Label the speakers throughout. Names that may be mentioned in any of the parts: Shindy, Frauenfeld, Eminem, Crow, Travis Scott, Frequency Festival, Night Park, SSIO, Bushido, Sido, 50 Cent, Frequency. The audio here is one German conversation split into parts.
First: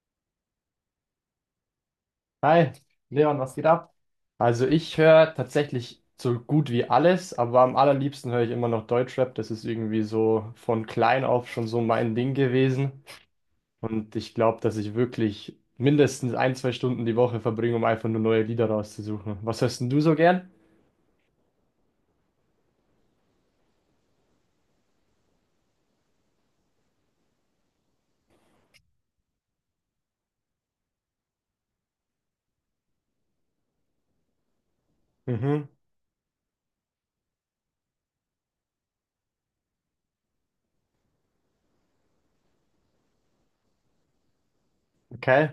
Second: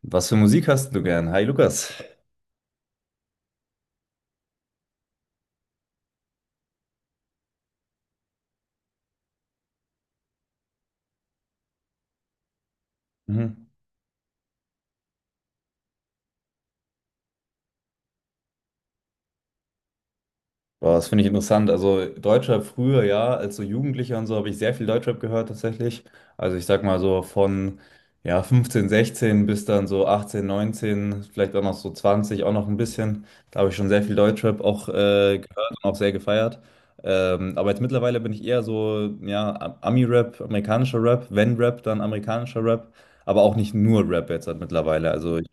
Speaker 1: Was für Musik hast du gern? Hi Lukas.
Speaker 2: Hi, Leon, was geht ab? Also ich höre tatsächlich so gut wie alles, aber am allerliebsten höre ich immer noch Deutschrap. Das ist irgendwie so von klein auf schon so mein Ding gewesen.
Speaker 1: Mhm.
Speaker 2: Und ich glaube, dass ich wirklich mindestens ein, zwei Stunden die Woche verbringe, um einfach nur neue Lieder rauszusuchen. Was hörst denn du so gern?
Speaker 1: Boah, das finde ich interessant. Also Deutschrap früher, ja, als so Jugendlicher und so habe ich sehr viel Deutschrap gehört tatsächlich. Also ich sag mal so von ja, 15, 16 bis dann so 18, 19, vielleicht auch noch so 20 auch noch ein bisschen. Da habe ich schon sehr viel Deutschrap auch
Speaker 2: Mhm,
Speaker 1: gehört und auch sehr gefeiert. Aber jetzt mittlerweile bin ich eher so, ja, Ami-Rap, amerikanischer Rap, wenn Rap, dann amerikanischer Rap, aber auch nicht nur Rap jetzt halt mittlerweile. Also in
Speaker 2: okay.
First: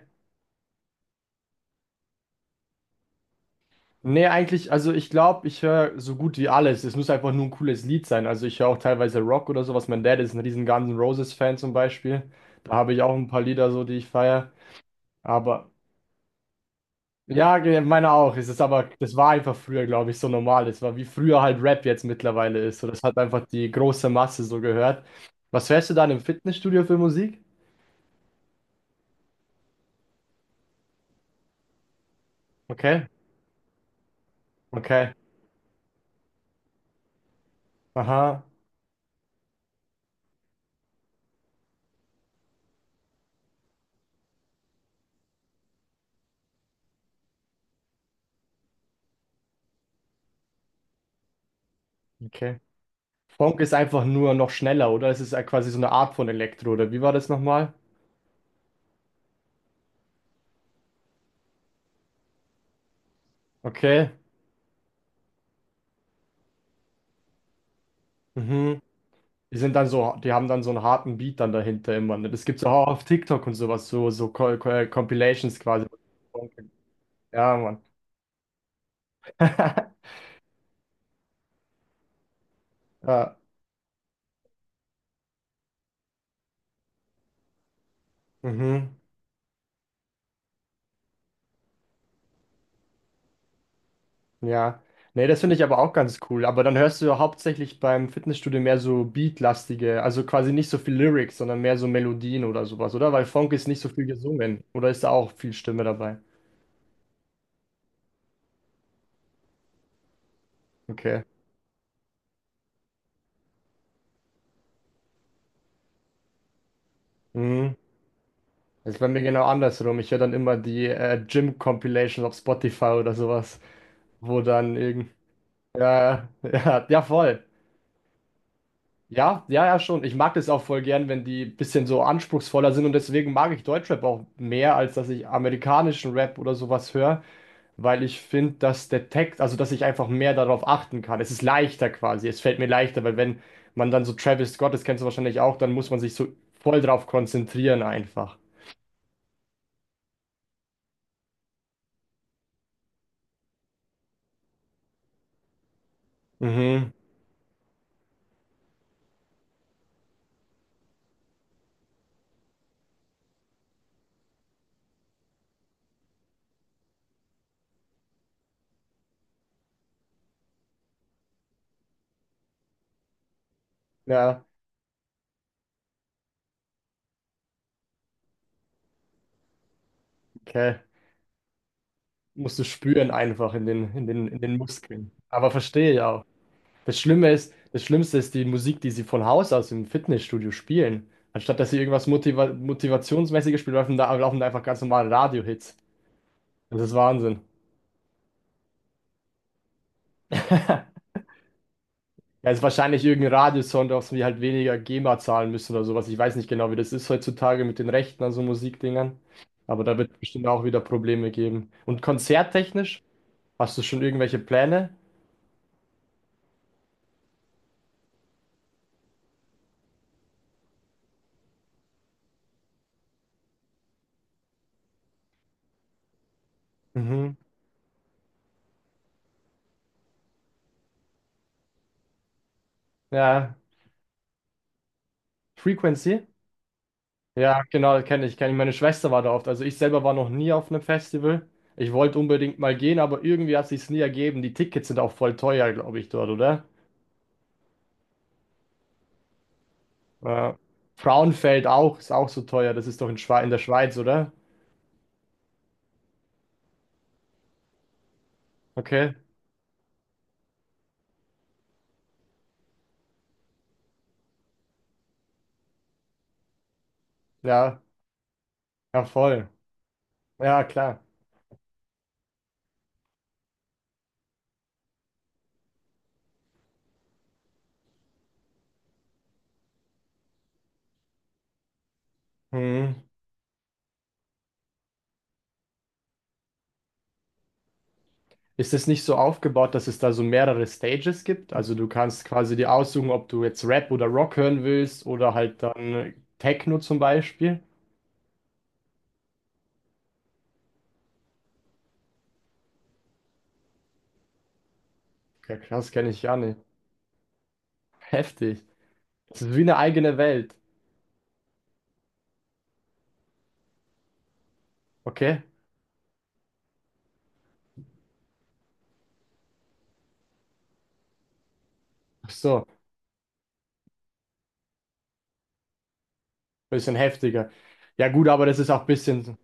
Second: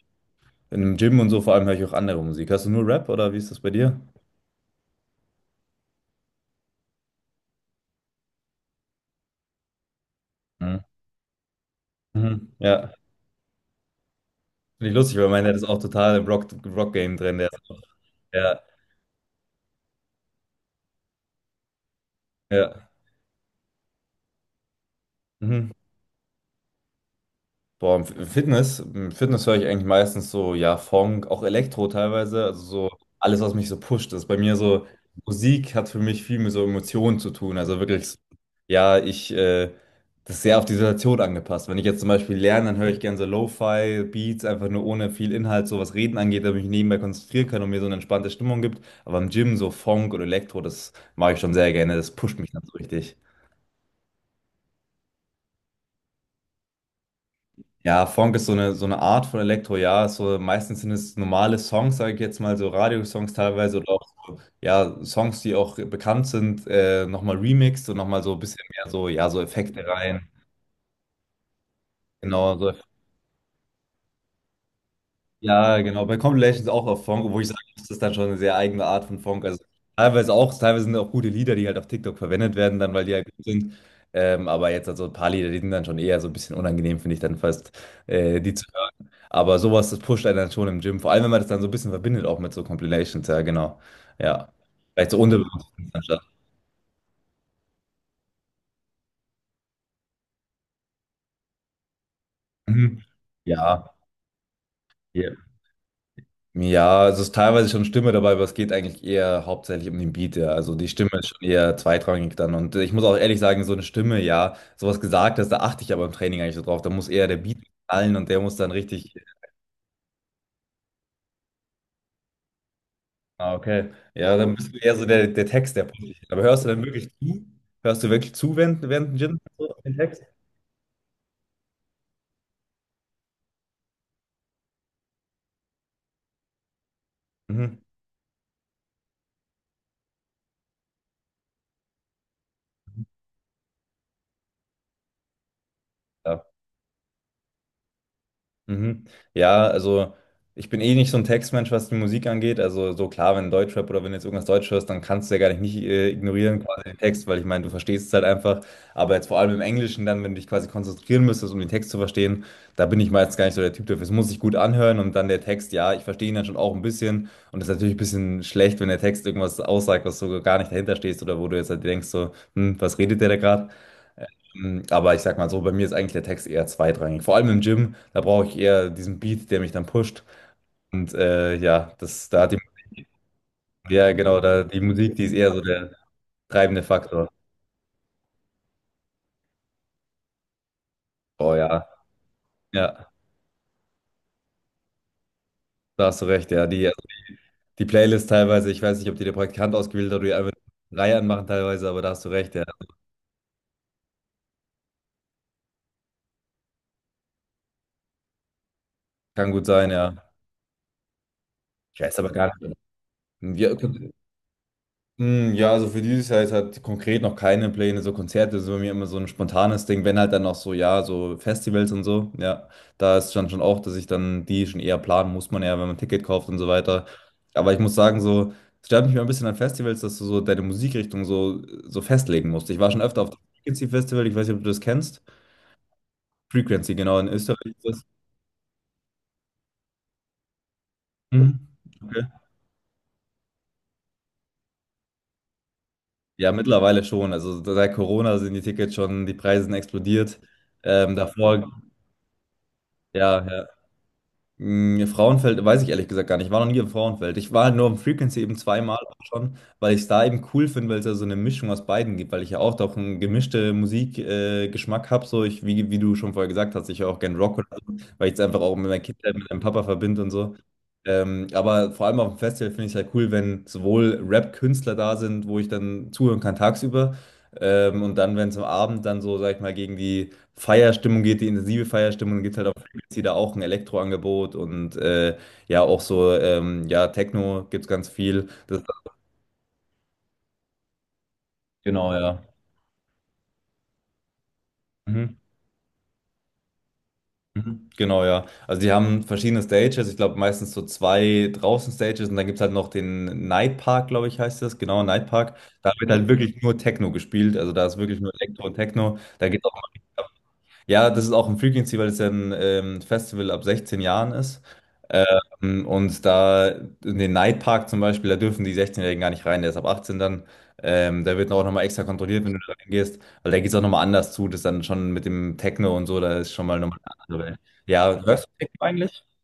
Speaker 1: Im Gym und so vor allem höre ich auch andere Musik. Hörst du nur Rap oder wie ist das bei dir?
Speaker 2: Nee, eigentlich, also ich glaube, ich höre so gut wie alles. Es muss einfach nur ein cooles Lied sein. Also ich höre auch teilweise Rock oder sowas. Mein Dad ist ein riesen
Speaker 1: Mhm.
Speaker 2: Guns N' Roses-Fan zum Beispiel.
Speaker 1: Mhm.
Speaker 2: Da
Speaker 1: Ja,
Speaker 2: habe ich auch ein paar Lieder so, die ich feiere.
Speaker 1: finde ich lustig, weil meiner ist
Speaker 2: Aber
Speaker 1: auch total im Rock-Game drin. Der
Speaker 2: ja,
Speaker 1: ist auch,
Speaker 2: meine auch. Es
Speaker 1: ja,
Speaker 2: ist aber, das war einfach früher, glaube ich, so normal. Es war wie früher halt Rap jetzt mittlerweile ist. So,
Speaker 1: ja.
Speaker 2: das hat einfach die große Masse so gehört. Was
Speaker 1: Mhm.
Speaker 2: hörst du dann im Fitnessstudio für Musik?
Speaker 1: Boah, im Fitness höre ich eigentlich meistens so, ja, Funk, auch Elektro teilweise, also so
Speaker 2: Okay,
Speaker 1: alles, was mich so pusht. Das ist bei mir so,
Speaker 2: okay,
Speaker 1: Musik hat für mich viel mit so Emotionen zu tun. Also wirklich, so,
Speaker 2: aha,
Speaker 1: ja, das ist sehr auf die Situation angepasst. Wenn ich jetzt zum Beispiel lerne, dann höre ich gerne so Lo-Fi-Beats, einfach nur ohne viel Inhalt, so was Reden angeht, damit ich mich nebenbei konzentrieren kann und mir so eine entspannte Stimmung gibt. Aber im Gym so Funk oder Elektro, das mache ich schon sehr gerne, das pusht mich
Speaker 2: okay.
Speaker 1: dann so richtig.
Speaker 2: Funk ist einfach nur noch schneller, oder? Es ist ja quasi so eine Art von Elektro, oder wie war das nochmal?
Speaker 1: Ja, Funk ist so eine Art von Elektro, ja. So, meistens sind es normale Songs, sage ich jetzt mal, so Radiosongs teilweise oder auch
Speaker 2: Okay,
Speaker 1: so, ja, Songs, die auch bekannt sind, nochmal remixed und nochmal so ein bisschen
Speaker 2: mhm.
Speaker 1: mehr so, ja, so
Speaker 2: Die sind
Speaker 1: Effekte
Speaker 2: dann so,
Speaker 1: rein.
Speaker 2: die haben dann so einen harten Beat dann dahinter immer, ne? Das
Speaker 1: Genau,
Speaker 2: gibt's
Speaker 1: so
Speaker 2: auch auf TikTok und sowas, so, so Compilations
Speaker 1: Ja,
Speaker 2: quasi.
Speaker 1: genau. Bei Compilations auch auf Funk, obwohl ich
Speaker 2: Ja,
Speaker 1: sage,
Speaker 2: Mann.
Speaker 1: muss, das ist dann schon eine sehr eigene Art von Funk. Also teilweise sind auch gute Lieder, die halt auf TikTok verwendet werden, dann weil die halt
Speaker 2: Ja.
Speaker 1: gut sind. Aber jetzt also ein paar Lieder, die sind dann schon eher so ein bisschen unangenehm, finde ich dann fast, die zu
Speaker 2: Mhm,
Speaker 1: hören. Aber sowas, das pusht einen dann schon im Gym. Vor allem, wenn man das dann so ein bisschen verbindet, auch mit so Compilations, ja, genau. Ja.
Speaker 2: ja.
Speaker 1: Vielleicht so
Speaker 2: Nee, das finde ich
Speaker 1: unterbewusst
Speaker 2: aber auch ganz
Speaker 1: anstatt.
Speaker 2: cool. Aber dann hörst du ja hauptsächlich beim Fitnessstudio mehr so beatlastige, also quasi nicht so viel Lyrics, sondern mehr so Melodien oder sowas,
Speaker 1: Mhm.
Speaker 2: oder? Weil Funk ist nicht so
Speaker 1: Ja.
Speaker 2: viel gesungen. Oder ist da auch
Speaker 1: Ja.
Speaker 2: viel Stimme dabei?
Speaker 1: Ja, es ist teilweise schon Stimme dabei, aber es geht eigentlich eher hauptsächlich um den Beat, ja. Also die Stimme
Speaker 2: Okay.
Speaker 1: ist schon eher zweitrangig dann. Und ich muss auch ehrlich sagen, so eine Stimme, ja, sowas gesagt hast, da achte ich aber im Training eigentlich so drauf. Da muss eher der Beat
Speaker 2: Mhm.
Speaker 1: knallen und der muss dann
Speaker 2: Das ist bei
Speaker 1: richtig.
Speaker 2: mir genau andersrum. Ich höre dann immer die Gym-Compilations auf Spotify oder
Speaker 1: Ah,
Speaker 2: sowas,
Speaker 1: okay. Ja,
Speaker 2: wo
Speaker 1: dann bist
Speaker 2: dann
Speaker 1: du eher so
Speaker 2: irgend...
Speaker 1: der, der Text, der positiv.
Speaker 2: Ja,
Speaker 1: Aber hörst du dann
Speaker 2: ja, ja,
Speaker 1: wirklich
Speaker 2: voll.
Speaker 1: zu? Hörst du wirklich zu während dem Gym
Speaker 2: Ja, ja,
Speaker 1: so
Speaker 2: ja,
Speaker 1: den
Speaker 2: schon. Ich
Speaker 1: Text?
Speaker 2: mag das auch voll gern, wenn die bisschen so anspruchsvoller sind und deswegen mag ich Deutschrap auch mehr, als dass ich amerikanischen Rap oder sowas höre,
Speaker 1: Mhm.
Speaker 2: weil ich finde, dass der Text, also dass ich einfach mehr darauf achten kann. Es ist leichter quasi, es fällt mir leichter, weil wenn man dann so Travis Scott, das kennst du wahrscheinlich auch, dann muss man sich so
Speaker 1: Ja.
Speaker 2: voll drauf konzentrieren einfach.
Speaker 1: Mhm. Ja, also ich bin eh nicht so ein Textmensch, was die Musik angeht. Also so klar, wenn Deutschrap oder wenn du jetzt irgendwas Deutsch hörst, dann kannst du ja gar nicht ignorieren Mhm. quasi
Speaker 2: Mhm.
Speaker 1: den Text, weil ich meine, du verstehst es halt einfach. Aber jetzt vor allem im Englischen dann, wenn du dich quasi konzentrieren müsstest, um den Text zu verstehen, da bin ich meistens gar nicht so der Typ dafür. Es muss sich gut anhören und dann der Text, ja, ich verstehe ihn dann schon auch ein bisschen. Und es ist natürlich ein bisschen schlecht, wenn der Text irgendwas aussagt, was so gar nicht dahinter stehst oder wo du jetzt halt denkst so, hm, was redet der da gerade?
Speaker 2: Ja,
Speaker 1: Mm, aber ich sag mal so, bei mir ist eigentlich der Text eher zweitrangig. Vor allem im Gym, da brauche ich eher diesen Beat, der mich dann pusht.
Speaker 2: okay.
Speaker 1: Und ja, das, da hat
Speaker 2: Musst
Speaker 1: die,
Speaker 2: du spüren einfach
Speaker 1: ja genau,
Speaker 2: in den
Speaker 1: da die
Speaker 2: Muskeln.
Speaker 1: Musik, die ist eher
Speaker 2: Aber
Speaker 1: so der
Speaker 2: verstehe ja.
Speaker 1: treibende
Speaker 2: Das
Speaker 1: Faktor.
Speaker 2: Schlimme ist, das Schlimmste ist die Musik, die sie von Haus aus im Fitnessstudio spielen.
Speaker 1: Oh
Speaker 2: Anstatt dass sie
Speaker 1: ja,
Speaker 2: irgendwas
Speaker 1: ja,
Speaker 2: Motivationsmäßiges spielen, laufen da einfach ganz normale Radio-Hits.
Speaker 1: da hast du recht, ja.
Speaker 2: Das
Speaker 1: Die,
Speaker 2: ist
Speaker 1: also,
Speaker 2: Wahnsinn.
Speaker 1: die Playlist teilweise, ich weiß nicht, ob die der Praktikant ausgewählt hat oder die einfach eine Reihe anmachen teilweise, aber da hast du
Speaker 2: Ja,
Speaker 1: recht,
Speaker 2: ist
Speaker 1: ja.
Speaker 2: wahrscheinlich irgendein Radiosong, auf den wir halt weniger GEMA zahlen müssen oder sowas. Ich weiß nicht genau, wie das ist heutzutage mit den Rechten an so Musikdingern.
Speaker 1: Kann gut
Speaker 2: Aber
Speaker 1: sein,
Speaker 2: da
Speaker 1: ja.
Speaker 2: wird bestimmt auch wieder Probleme geben.
Speaker 1: Ich
Speaker 2: Und
Speaker 1: weiß aber gar nicht.
Speaker 2: konzerttechnisch,
Speaker 1: Ja,
Speaker 2: hast du schon irgendwelche Pläne?
Speaker 1: mm, ja, also für dieses Jahr ist halt konkret noch keine Pläne, so Konzerte sind bei mir immer so ein spontanes Ding, wenn halt dann noch so, ja, so Festivals und so, ja, da ist dann schon auch, dass ich dann die schon eher planen muss man ja, wenn man ein Ticket kauft und so weiter,
Speaker 2: Mhm.
Speaker 1: aber ich muss sagen, so, es stört mich mal ein bisschen an Festivals, dass du so deine Musikrichtung so, so festlegen musst. Ich war schon öfter auf dem
Speaker 2: Ja,
Speaker 1: Frequency Festival, ich weiß nicht, ob du das kennst,
Speaker 2: Frequency?
Speaker 1: Frequency, genau, in Österreich
Speaker 2: Ja,
Speaker 1: ist
Speaker 2: genau,
Speaker 1: das.
Speaker 2: kenne ich, kenne ich. Meine Schwester war da oft. Also ich selber war noch nie auf einem Festival.
Speaker 1: Mhm.
Speaker 2: Ich wollte
Speaker 1: Okay.
Speaker 2: unbedingt mal gehen, aber irgendwie hat sich's nie ergeben. Die Tickets sind auch voll teuer, glaube ich, dort,
Speaker 1: Ja,
Speaker 2: oder?
Speaker 1: mittlerweile schon, also seit Corona sind die Tickets schon, die Preise sind explodiert,
Speaker 2: Ja. Frauenfeld
Speaker 1: davor...
Speaker 2: auch, ist auch so teuer. Das ist doch in Schwe
Speaker 1: Ja,
Speaker 2: in der
Speaker 1: ja.
Speaker 2: Schweiz, oder?
Speaker 1: Hm, ja, Frauenfeld weiß ich ehrlich gesagt gar nicht. Ich war noch nie im Frauenfeld. Ich war halt nur im Frequency eben zweimal
Speaker 2: Okay.
Speaker 1: auch schon, weil ich es da eben cool finde, weil es ja so eine Mischung aus beiden gibt, weil ich ja auch doch einen gemischten Musikgeschmack Geschmack habe. So ich, wie du schon vorher gesagt hast, ich höre auch gerne Rock oder
Speaker 2: Ja,
Speaker 1: so, weil ich es einfach auch mit meiner
Speaker 2: ja,
Speaker 1: Kindheit,
Speaker 2: voll.
Speaker 1: mit meinem Papa verbinde und so.
Speaker 2: Ja, klar.
Speaker 1: Aber vor allem auf dem Festival finde ich es halt cool, wenn sowohl Rap-Künstler da sind, wo ich dann zuhören kann tagsüber. Und dann, wenn es am Abend dann so, sag ich mal, gegen die Feierstimmung geht, die intensive Feierstimmung, dann geht es halt auch
Speaker 2: Mhm.
Speaker 1: sie da auch ein Elektroangebot und ja, auch so, ja, Techno gibt es ganz viel.
Speaker 2: Ist
Speaker 1: Das,
Speaker 2: es nicht so aufgebaut, dass es da so mehrere Stages gibt? Also du
Speaker 1: genau,
Speaker 2: kannst
Speaker 1: ja.
Speaker 2: quasi dir aussuchen, ob du jetzt Rap oder Rock hören willst oder
Speaker 1: Mhm.
Speaker 2: halt dann Techno zum Beispiel.
Speaker 1: Mhm. Genau, ja. Also die haben verschiedene Stages, ich glaube meistens so zwei draußen Stages und dann gibt es halt noch den Night Park, glaube ich, heißt das. Genau, Night Park.
Speaker 2: Ja, krass,
Speaker 1: Da wird
Speaker 2: kenne ich
Speaker 1: halt
Speaker 2: gar nicht.
Speaker 1: wirklich nur Techno gespielt. Also da ist wirklich nur
Speaker 2: Heftig.
Speaker 1: Elektro und Techno.
Speaker 2: Das
Speaker 1: Da
Speaker 2: ist wie
Speaker 1: geht auch
Speaker 2: eine eigene Welt.
Speaker 1: ja, das ist auch ein Frequency, weil es ja ein Festival ab 16 Jahren ist.
Speaker 2: Okay?
Speaker 1: Und da in den Nightpark zum Beispiel, da dürfen die 16-Jährigen gar nicht rein, der ist ab 18 dann. Da wird auch nochmal extra
Speaker 2: Ach
Speaker 1: kontrolliert, wenn du
Speaker 2: so,
Speaker 1: da reingehst, weil da geht es auch nochmal anders zu, das dann schon mit dem Techno und so, da ist schon mal
Speaker 2: bisschen
Speaker 1: nochmal eine andere
Speaker 2: heftiger.
Speaker 1: Welt.
Speaker 2: Ja
Speaker 1: Ja,
Speaker 2: gut,
Speaker 1: hörst
Speaker 2: aber
Speaker 1: du
Speaker 2: das ist
Speaker 1: Techno
Speaker 2: auch ein
Speaker 1: eigentlich?
Speaker 2: bisschen.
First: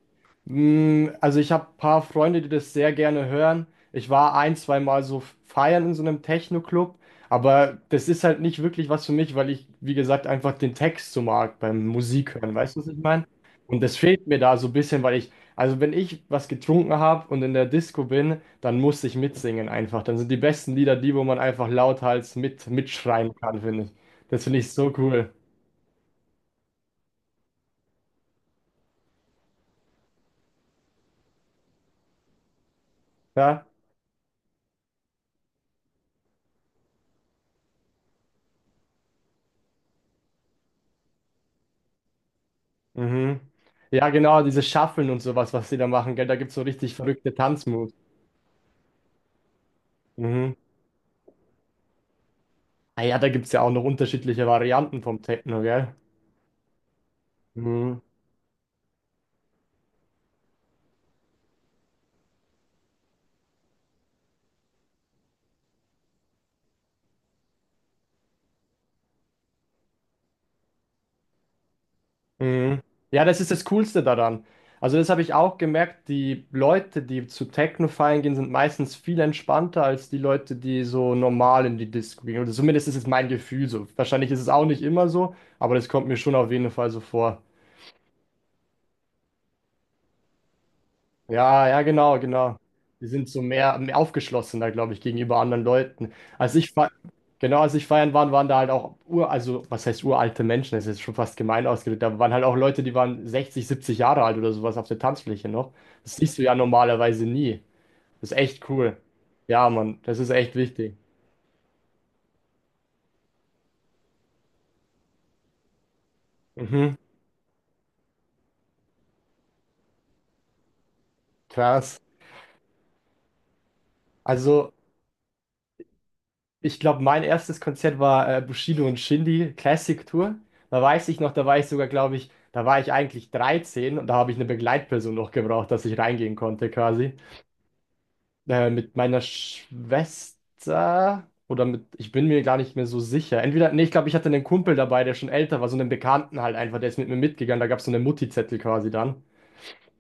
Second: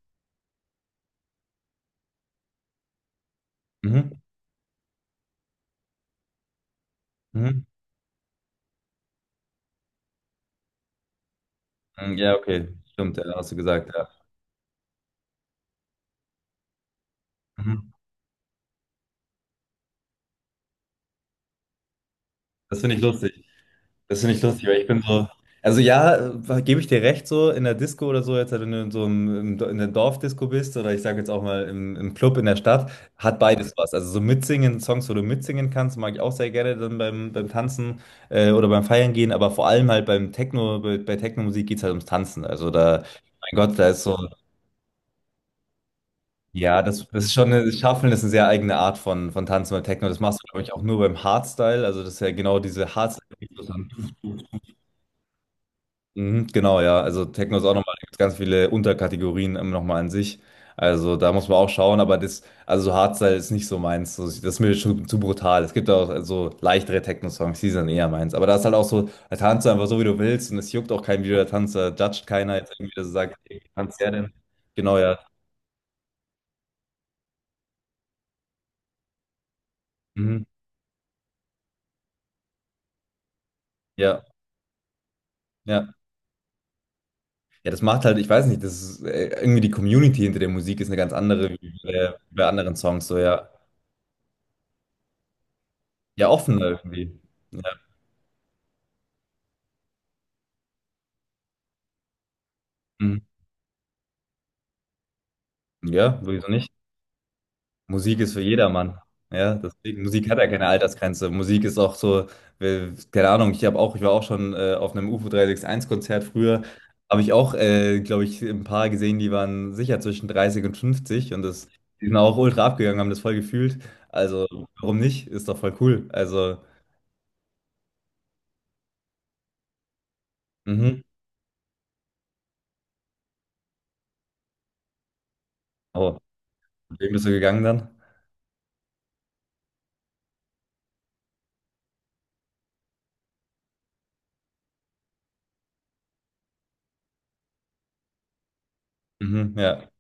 Speaker 2: Mm, also ich habe ein paar Freunde, die das sehr gerne hören. Ich
Speaker 1: Mhm.
Speaker 2: war ein, zwei Mal so feiern in so einem Techno-Club,
Speaker 1: Mhm.
Speaker 2: aber das ist halt nicht wirklich was für mich, weil ich, wie gesagt, einfach den Text so mag beim
Speaker 1: Mhm. Ja,
Speaker 2: Musik hören.
Speaker 1: okay,
Speaker 2: Weißt du, was ich
Speaker 1: stimmt, ja,
Speaker 2: meine?
Speaker 1: hast du
Speaker 2: Und
Speaker 1: gesagt,
Speaker 2: das
Speaker 1: ja.
Speaker 2: fehlt mir da so ein bisschen, weil ich, also wenn ich was getrunken habe und in der
Speaker 1: Mhm.
Speaker 2: Disco bin, dann muss ich mitsingen einfach. Dann sind die besten Lieder die, wo man einfach lauthals mit
Speaker 1: Das finde ich
Speaker 2: mitschreien
Speaker 1: lustig.
Speaker 2: kann, finde ich.
Speaker 1: Das finde ich
Speaker 2: Das finde
Speaker 1: lustig,
Speaker 2: ich
Speaker 1: weil ich
Speaker 2: so
Speaker 1: bin so.
Speaker 2: cool.
Speaker 1: Also ja, gebe ich dir recht, so in der Disco oder so, jetzt wenn du in so einem, im in der Dorfdisco bist oder ich sage jetzt auch mal im, im Club in der Stadt, hat
Speaker 2: Ja?
Speaker 1: beides was. Also so mitsingen, Songs, wo du mitsingen kannst, mag ich auch sehr gerne dann beim, beim Tanzen oder beim Feiern gehen, aber vor allem halt beim Techno, bei Techno-Musik geht es halt ums Tanzen. Also da,
Speaker 2: Mhm.
Speaker 1: mein Gott, da ist
Speaker 2: Ja,
Speaker 1: so,
Speaker 2: genau, diese Shuffeln und sowas, was sie da machen, gell? Da gibt es so
Speaker 1: ja,
Speaker 2: richtig
Speaker 1: das, das ist
Speaker 2: verrückte
Speaker 1: schon, eine, das
Speaker 2: Tanzmoves.
Speaker 1: Shufflen ist eine sehr eigene Art von Tanzen beim Techno. Das machst du,
Speaker 2: Mhm.
Speaker 1: glaube ich, auch nur beim Hardstyle. Also das ist ja genau diese
Speaker 2: Ah ja, da
Speaker 1: Hardstyle.
Speaker 2: gibt es ja auch noch unterschiedliche Varianten vom Techno, gell?
Speaker 1: Mhm, genau, ja. Also Techno ist auch nochmal, da
Speaker 2: Mhm.
Speaker 1: gibt's ganz viele Unterkategorien nochmal an sich. Also da muss man auch schauen, aber das, also so Hardstyle ist nicht so meins. So, das ist mir schon zu brutal. Es gibt auch so leichtere Techno-Songs, die sind eher meins. Aber da ist halt auch so, da tanzt du einfach so, wie du willst und es juckt auch kein video du da tanzt, da judgt keiner jetzt
Speaker 2: Mhm.
Speaker 1: irgendwie, dass er
Speaker 2: Ja,
Speaker 1: sagt,
Speaker 2: das ist
Speaker 1: hey,
Speaker 2: das
Speaker 1: wie tanzt
Speaker 2: Coolste
Speaker 1: der denn?
Speaker 2: daran.
Speaker 1: Genau,
Speaker 2: Also, das
Speaker 1: ja.
Speaker 2: habe ich auch gemerkt, die Leute, die zu Techno feiern gehen, sind meistens viel entspannter als die
Speaker 1: Mhm.
Speaker 2: Leute, die so normal in die Disco gehen. Oder zumindest ist es mein Gefühl so.
Speaker 1: Ja,
Speaker 2: Wahrscheinlich ist es auch nicht immer so, aber das
Speaker 1: ja.
Speaker 2: kommt mir schon auf jeden Fall so vor.
Speaker 1: Ja, das macht halt, ich weiß nicht, das ist irgendwie die Community hinter der Musik ist eine ganz andere
Speaker 2: Ja,
Speaker 1: wie
Speaker 2: ja,
Speaker 1: bei,
Speaker 2: genau,
Speaker 1: bei
Speaker 2: genau.
Speaker 1: anderen Songs,
Speaker 2: Die
Speaker 1: so
Speaker 2: sind so
Speaker 1: ja.
Speaker 2: mehr, mehr aufgeschlossener, glaube ich, gegenüber anderen Leuten.
Speaker 1: Ja, offener irgendwie.
Speaker 2: Genau,
Speaker 1: Ja.
Speaker 2: als ich feiern war, waren da halt auch ur, also was heißt uralte Menschen, das ist jetzt schon fast gemein ausgedrückt, da waren halt auch Leute, die
Speaker 1: Mhm.
Speaker 2: waren 60, 70 Jahre alt oder sowas auf der Tanzfläche noch. Das
Speaker 1: Ja,
Speaker 2: siehst du
Speaker 1: wieso
Speaker 2: ja
Speaker 1: nicht?
Speaker 2: normalerweise nie.
Speaker 1: Musik
Speaker 2: Das
Speaker 1: ist
Speaker 2: ist
Speaker 1: für
Speaker 2: echt cool.
Speaker 1: jedermann. Ja,
Speaker 2: Ja, Mann,
Speaker 1: deswegen,
Speaker 2: das
Speaker 1: Musik
Speaker 2: ist
Speaker 1: hat ja
Speaker 2: echt
Speaker 1: keine
Speaker 2: wichtig.
Speaker 1: Altersgrenze. Musik ist auch so, keine Ahnung, ich habe auch, ich war auch schon auf einem U UFO 361-Konzert früher,
Speaker 2: Mhm,
Speaker 1: habe ich auch, glaube ich, ein paar gesehen, die waren sicher zwischen 30 und 50 und das,
Speaker 2: krass.
Speaker 1: die sind auch ultra abgegangen, haben das voll gefühlt. Also,
Speaker 2: Also,
Speaker 1: warum nicht? Ist doch voll cool. Also,
Speaker 2: ich glaube, mein erstes Konzert war Bushido und Shindy Classic Tour. Da
Speaker 1: mhm.
Speaker 2: weiß ich noch, da war ich sogar, glaube ich, da war ich eigentlich 13 und da habe ich eine Begleitperson noch gebraucht, dass ich
Speaker 1: Oh,
Speaker 2: reingehen konnte
Speaker 1: mit wem
Speaker 2: quasi.
Speaker 1: bist du gegangen dann?
Speaker 2: Mit meiner Schwester oder mit, ich bin mir gar nicht mehr so sicher. Entweder, nee, ich glaube, ich hatte einen Kumpel dabei, der schon älter war, so einen Bekannten halt einfach, der ist mit mir mitgegangen. Da gab es so einen Mutti-Zettel quasi dann.
Speaker 1: Mhm, ja,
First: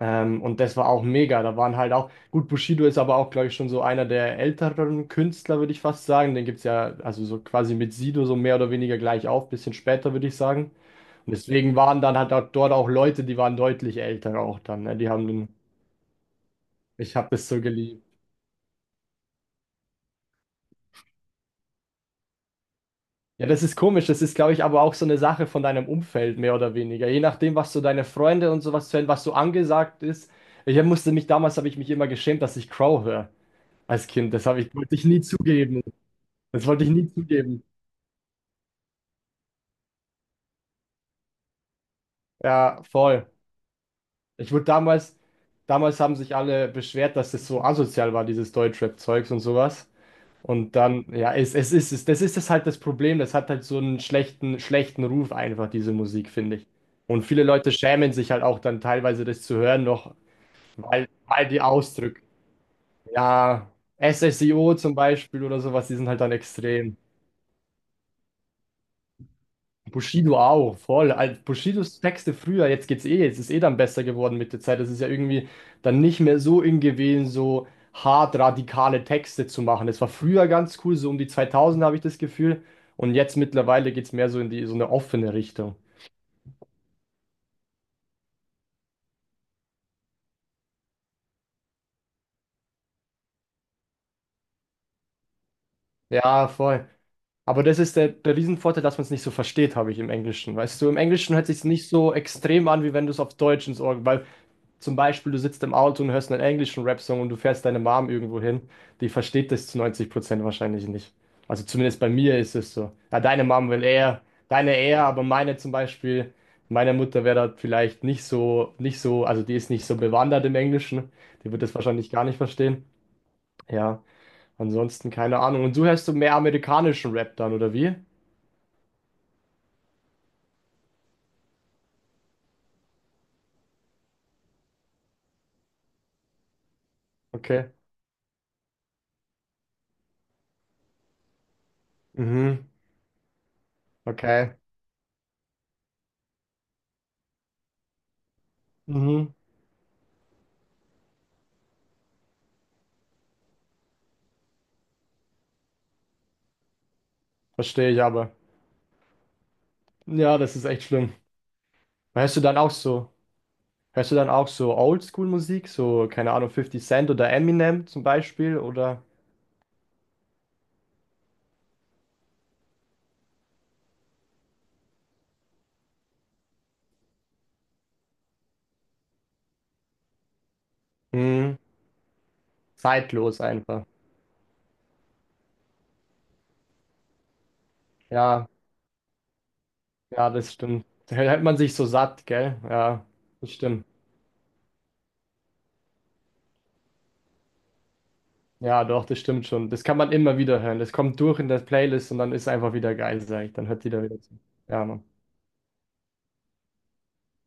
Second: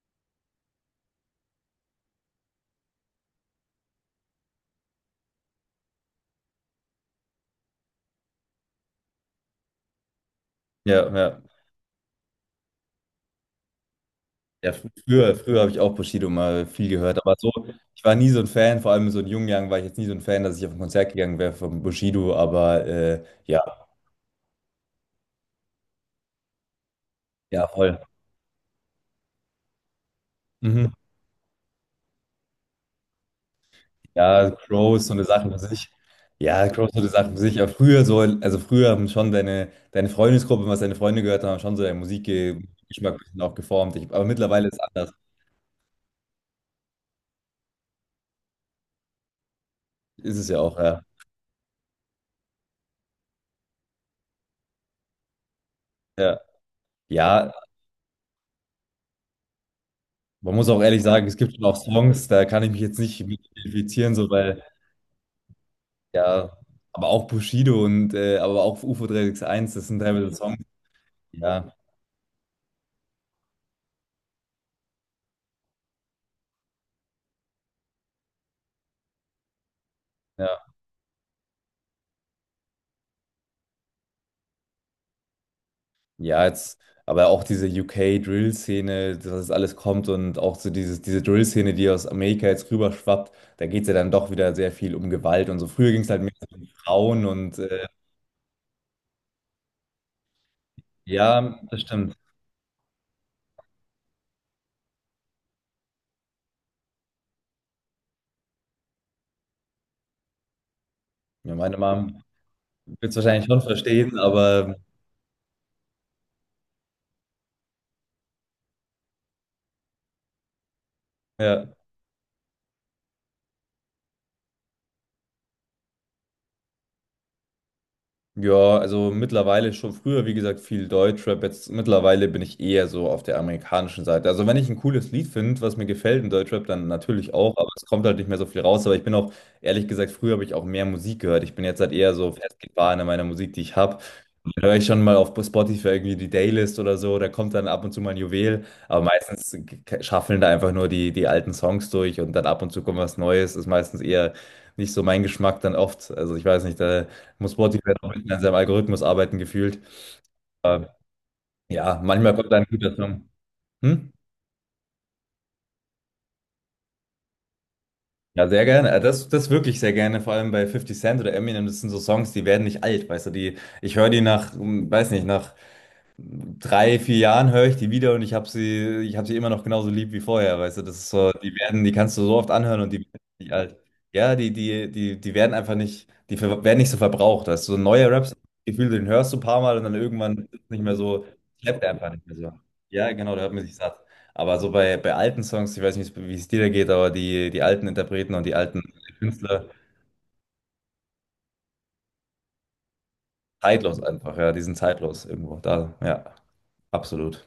Speaker 2: Und das war auch mega. Da waren halt auch, gut, Bushido ist aber auch, glaube ich, schon so einer der älteren Künstler, würde ich fast sagen. Den gibt es ja, also so quasi mit Sido so mehr oder weniger gleich auf, bisschen später, würde ich sagen.
Speaker 1: ja,
Speaker 2: Und
Speaker 1: ja.
Speaker 2: deswegen waren dann halt auch dort auch Leute, die waren deutlich älter auch
Speaker 1: Ja,
Speaker 2: dann,
Speaker 1: fr-
Speaker 2: ne? Die haben
Speaker 1: früher,
Speaker 2: den,
Speaker 1: früher habe ich auch Bushido mal viel
Speaker 2: ich
Speaker 1: gehört,
Speaker 2: habe
Speaker 1: aber
Speaker 2: das
Speaker 1: so,
Speaker 2: so
Speaker 1: ich
Speaker 2: geliebt.
Speaker 1: war nie so ein Fan, vor allem so in jungen Jahren war ich jetzt nie so ein Fan, dass ich auf ein Konzert gegangen wäre von Bushido, aber
Speaker 2: Ja,
Speaker 1: ja,
Speaker 2: das ist komisch. Das ist, glaube ich, aber auch so eine Sache von deinem Umfeld, mehr oder weniger. Je nachdem,
Speaker 1: ja,
Speaker 2: was so
Speaker 1: voll.
Speaker 2: deine Freunde und sowas hören, was so angesagt ist.
Speaker 1: Mhm.
Speaker 2: Damals habe ich mich immer geschämt, dass ich Crow höre als Kind. Das
Speaker 1: Ja,
Speaker 2: habe ich, wollte
Speaker 1: Crow
Speaker 2: ich
Speaker 1: ist so
Speaker 2: nie
Speaker 1: eine Sache für
Speaker 2: zugeben.
Speaker 1: sich. Ja,
Speaker 2: Das wollte
Speaker 1: Crow
Speaker 2: ich
Speaker 1: ist so
Speaker 2: nie
Speaker 1: eine Sache für sich,
Speaker 2: zugeben.
Speaker 1: aber früher so, also früher haben schon deine, deine Freundesgruppe, was deine Freunde gehört haben, haben schon so deinen
Speaker 2: Ja,
Speaker 1: Musikgeschmack ein
Speaker 2: voll.
Speaker 1: bisschen auch geformt. Ich, aber
Speaker 2: Ich wurde
Speaker 1: mittlerweile ist es anders.
Speaker 2: damals, damals haben sich alle beschwert, dass das so asozial war, dieses Deutschrap-Zeugs und sowas.
Speaker 1: Ist es ja
Speaker 2: Und
Speaker 1: auch, ja.
Speaker 2: dann, ja, das ist das halt das Problem. Das hat halt so einen schlechten, schlechten Ruf einfach, diese Musik,
Speaker 1: Ja,
Speaker 2: finde ich. Und viele
Speaker 1: ja,
Speaker 2: Leute schämen sich halt auch dann teilweise das zu hören noch,
Speaker 1: man muss auch ehrlich
Speaker 2: weil,
Speaker 1: sagen, es
Speaker 2: weil
Speaker 1: gibt
Speaker 2: die
Speaker 1: schon auch
Speaker 2: Ausdrücke,
Speaker 1: Songs, da kann ich mich jetzt nicht mit
Speaker 2: ja,
Speaker 1: identifizieren, so, weil
Speaker 2: SSIO zum Beispiel oder sowas, die sind halt dann
Speaker 1: ja,
Speaker 2: extrem.
Speaker 1: aber auch Bushido und aber auch UFO 361, das sind teilweise
Speaker 2: Bushido
Speaker 1: Songs.
Speaker 2: auch, voll. Also
Speaker 1: Ja,
Speaker 2: Bushidos Texte früher, jetzt geht's eh, jetzt ist eh dann besser geworden mit der Zeit. Das ist ja irgendwie dann nicht mehr so in gewesen, so hart radikale Texte zu machen. Das war früher
Speaker 1: ja.
Speaker 2: ganz cool, so um die 2000 habe ich das Gefühl. Und jetzt mittlerweile geht's mehr so in die, so eine offene Richtung.
Speaker 1: Ja, jetzt, aber auch diese UK-Drill-Szene, dass das alles kommt und auch so dieses, diese Drill-Szene, die aus Amerika jetzt rüberschwappt, da geht es ja dann doch wieder sehr viel um Gewalt und so. Früher ging es halt mehr
Speaker 2: Ja,
Speaker 1: um
Speaker 2: voll.
Speaker 1: Frauen und
Speaker 2: Aber das ist der, der Riesenvorteil, dass man es nicht so versteht, habe ich im Englischen. Weißt du, im Englischen hört
Speaker 1: ja,
Speaker 2: sich's
Speaker 1: das
Speaker 2: nicht so
Speaker 1: stimmt.
Speaker 2: extrem an, wie wenn du es auf Deutsch ins Ohr, weil zum Beispiel, du sitzt im Auto und hörst einen englischen Rap-Song und du fährst deine Mom irgendwo hin. Die versteht das zu 90% wahrscheinlich nicht.
Speaker 1: Ja,
Speaker 2: Also
Speaker 1: meine
Speaker 2: zumindest bei
Speaker 1: Mom
Speaker 2: mir ist es so.
Speaker 1: wird es
Speaker 2: Ja, deine
Speaker 1: wahrscheinlich schon
Speaker 2: Mom will
Speaker 1: verstehen,
Speaker 2: eher,
Speaker 1: aber
Speaker 2: deine eher, aber meine Mutter wäre da vielleicht nicht so, also die ist nicht so bewandert im Englischen. Die wird
Speaker 1: ja.
Speaker 2: das wahrscheinlich gar nicht verstehen. Ja, ansonsten keine Ahnung. Und du hörst du mehr amerikanischen Rap dann, oder wie?
Speaker 1: Ja, also mittlerweile schon früher, wie gesagt, viel Deutschrap. Jetzt mittlerweile bin ich eher so auf der amerikanischen Seite. Also wenn ich ein cooles Lied finde, was mir gefällt in Deutschrap, dann natürlich auch, aber
Speaker 2: Okay.
Speaker 1: es kommt halt nicht mehr so viel raus. Aber ich bin auch, ehrlich gesagt, früher habe ich auch mehr Musik gehört. Ich bin jetzt halt eher so
Speaker 2: Mhm.
Speaker 1: festgefahren in meiner Musik, die ich habe.
Speaker 2: Okay.
Speaker 1: Da höre ich schon mal auf Spotify irgendwie die Daylist oder so, da kommt dann ab und zu mal ein Juwel, aber
Speaker 2: Mhm.
Speaker 1: meistens schaffeln da einfach nur die, die alten Songs durch und dann ab und zu kommt was Neues, ist meistens eher nicht so mein Geschmack dann oft. Also ich weiß nicht, da muss Spotify
Speaker 2: Verstehe ich
Speaker 1: noch ein bisschen
Speaker 2: aber.
Speaker 1: an seinem Algorithmus arbeiten gefühlt.
Speaker 2: Ja, das ist echt
Speaker 1: Aber
Speaker 2: schlimm.
Speaker 1: ja, manchmal
Speaker 2: Hörst du
Speaker 1: kommt
Speaker 2: dann
Speaker 1: da ein
Speaker 2: auch
Speaker 1: guter
Speaker 2: so?
Speaker 1: Song.
Speaker 2: Hörst
Speaker 1: Hm?
Speaker 2: du dann auch so Oldschool-Musik, so, keine Ahnung, 50 Cent oder Eminem zum
Speaker 1: Ja,
Speaker 2: Beispiel
Speaker 1: sehr gerne. Äh,
Speaker 2: oder
Speaker 1: Das, das wirklich sehr gerne, vor allem bei 50 Cent oder Eminem, das sind so Songs, die werden nicht alt, weißt du, die, ich höre die nach, weiß nicht, nach drei, vier Jahren höre ich die wieder und ich habe sie, immer noch genauso lieb wie vorher, weißt du, das ist so, die
Speaker 2: hm,
Speaker 1: werden, die kannst du so oft anhören und die werden
Speaker 2: zeitlos
Speaker 1: nicht alt.
Speaker 2: einfach.
Speaker 1: Ja, die werden einfach nicht, werden nicht so verbraucht, weißt du, so neue Raps,
Speaker 2: Ja,
Speaker 1: Gefühl, den hörst du ein paar Mal und dann
Speaker 2: ja,
Speaker 1: irgendwann
Speaker 2: das
Speaker 1: ist es nicht
Speaker 2: stimmt.
Speaker 1: mehr
Speaker 2: Da
Speaker 1: so,
Speaker 2: hält man sich
Speaker 1: klappt
Speaker 2: so
Speaker 1: einfach
Speaker 2: satt,
Speaker 1: nicht mehr
Speaker 2: gell?
Speaker 1: so.
Speaker 2: Ja,
Speaker 1: Ja, genau, da
Speaker 2: das
Speaker 1: hört man sich
Speaker 2: stimmt.
Speaker 1: satt. Aber so bei, bei alten Songs, ich weiß nicht, wie es dir da geht, aber die, die alten Interpreten und die alten
Speaker 2: Ja, doch, das stimmt
Speaker 1: Künstler,
Speaker 2: schon. Das kann man immer wieder hören. Das kommt durch in der Playlist und dann ist einfach wieder geil, sag ich. Dann hört die
Speaker 1: zeitlos
Speaker 2: da wieder
Speaker 1: einfach,
Speaker 2: zu.
Speaker 1: ja, die sind
Speaker 2: Ja, Mann.
Speaker 1: zeitlos irgendwo da, ja, absolut.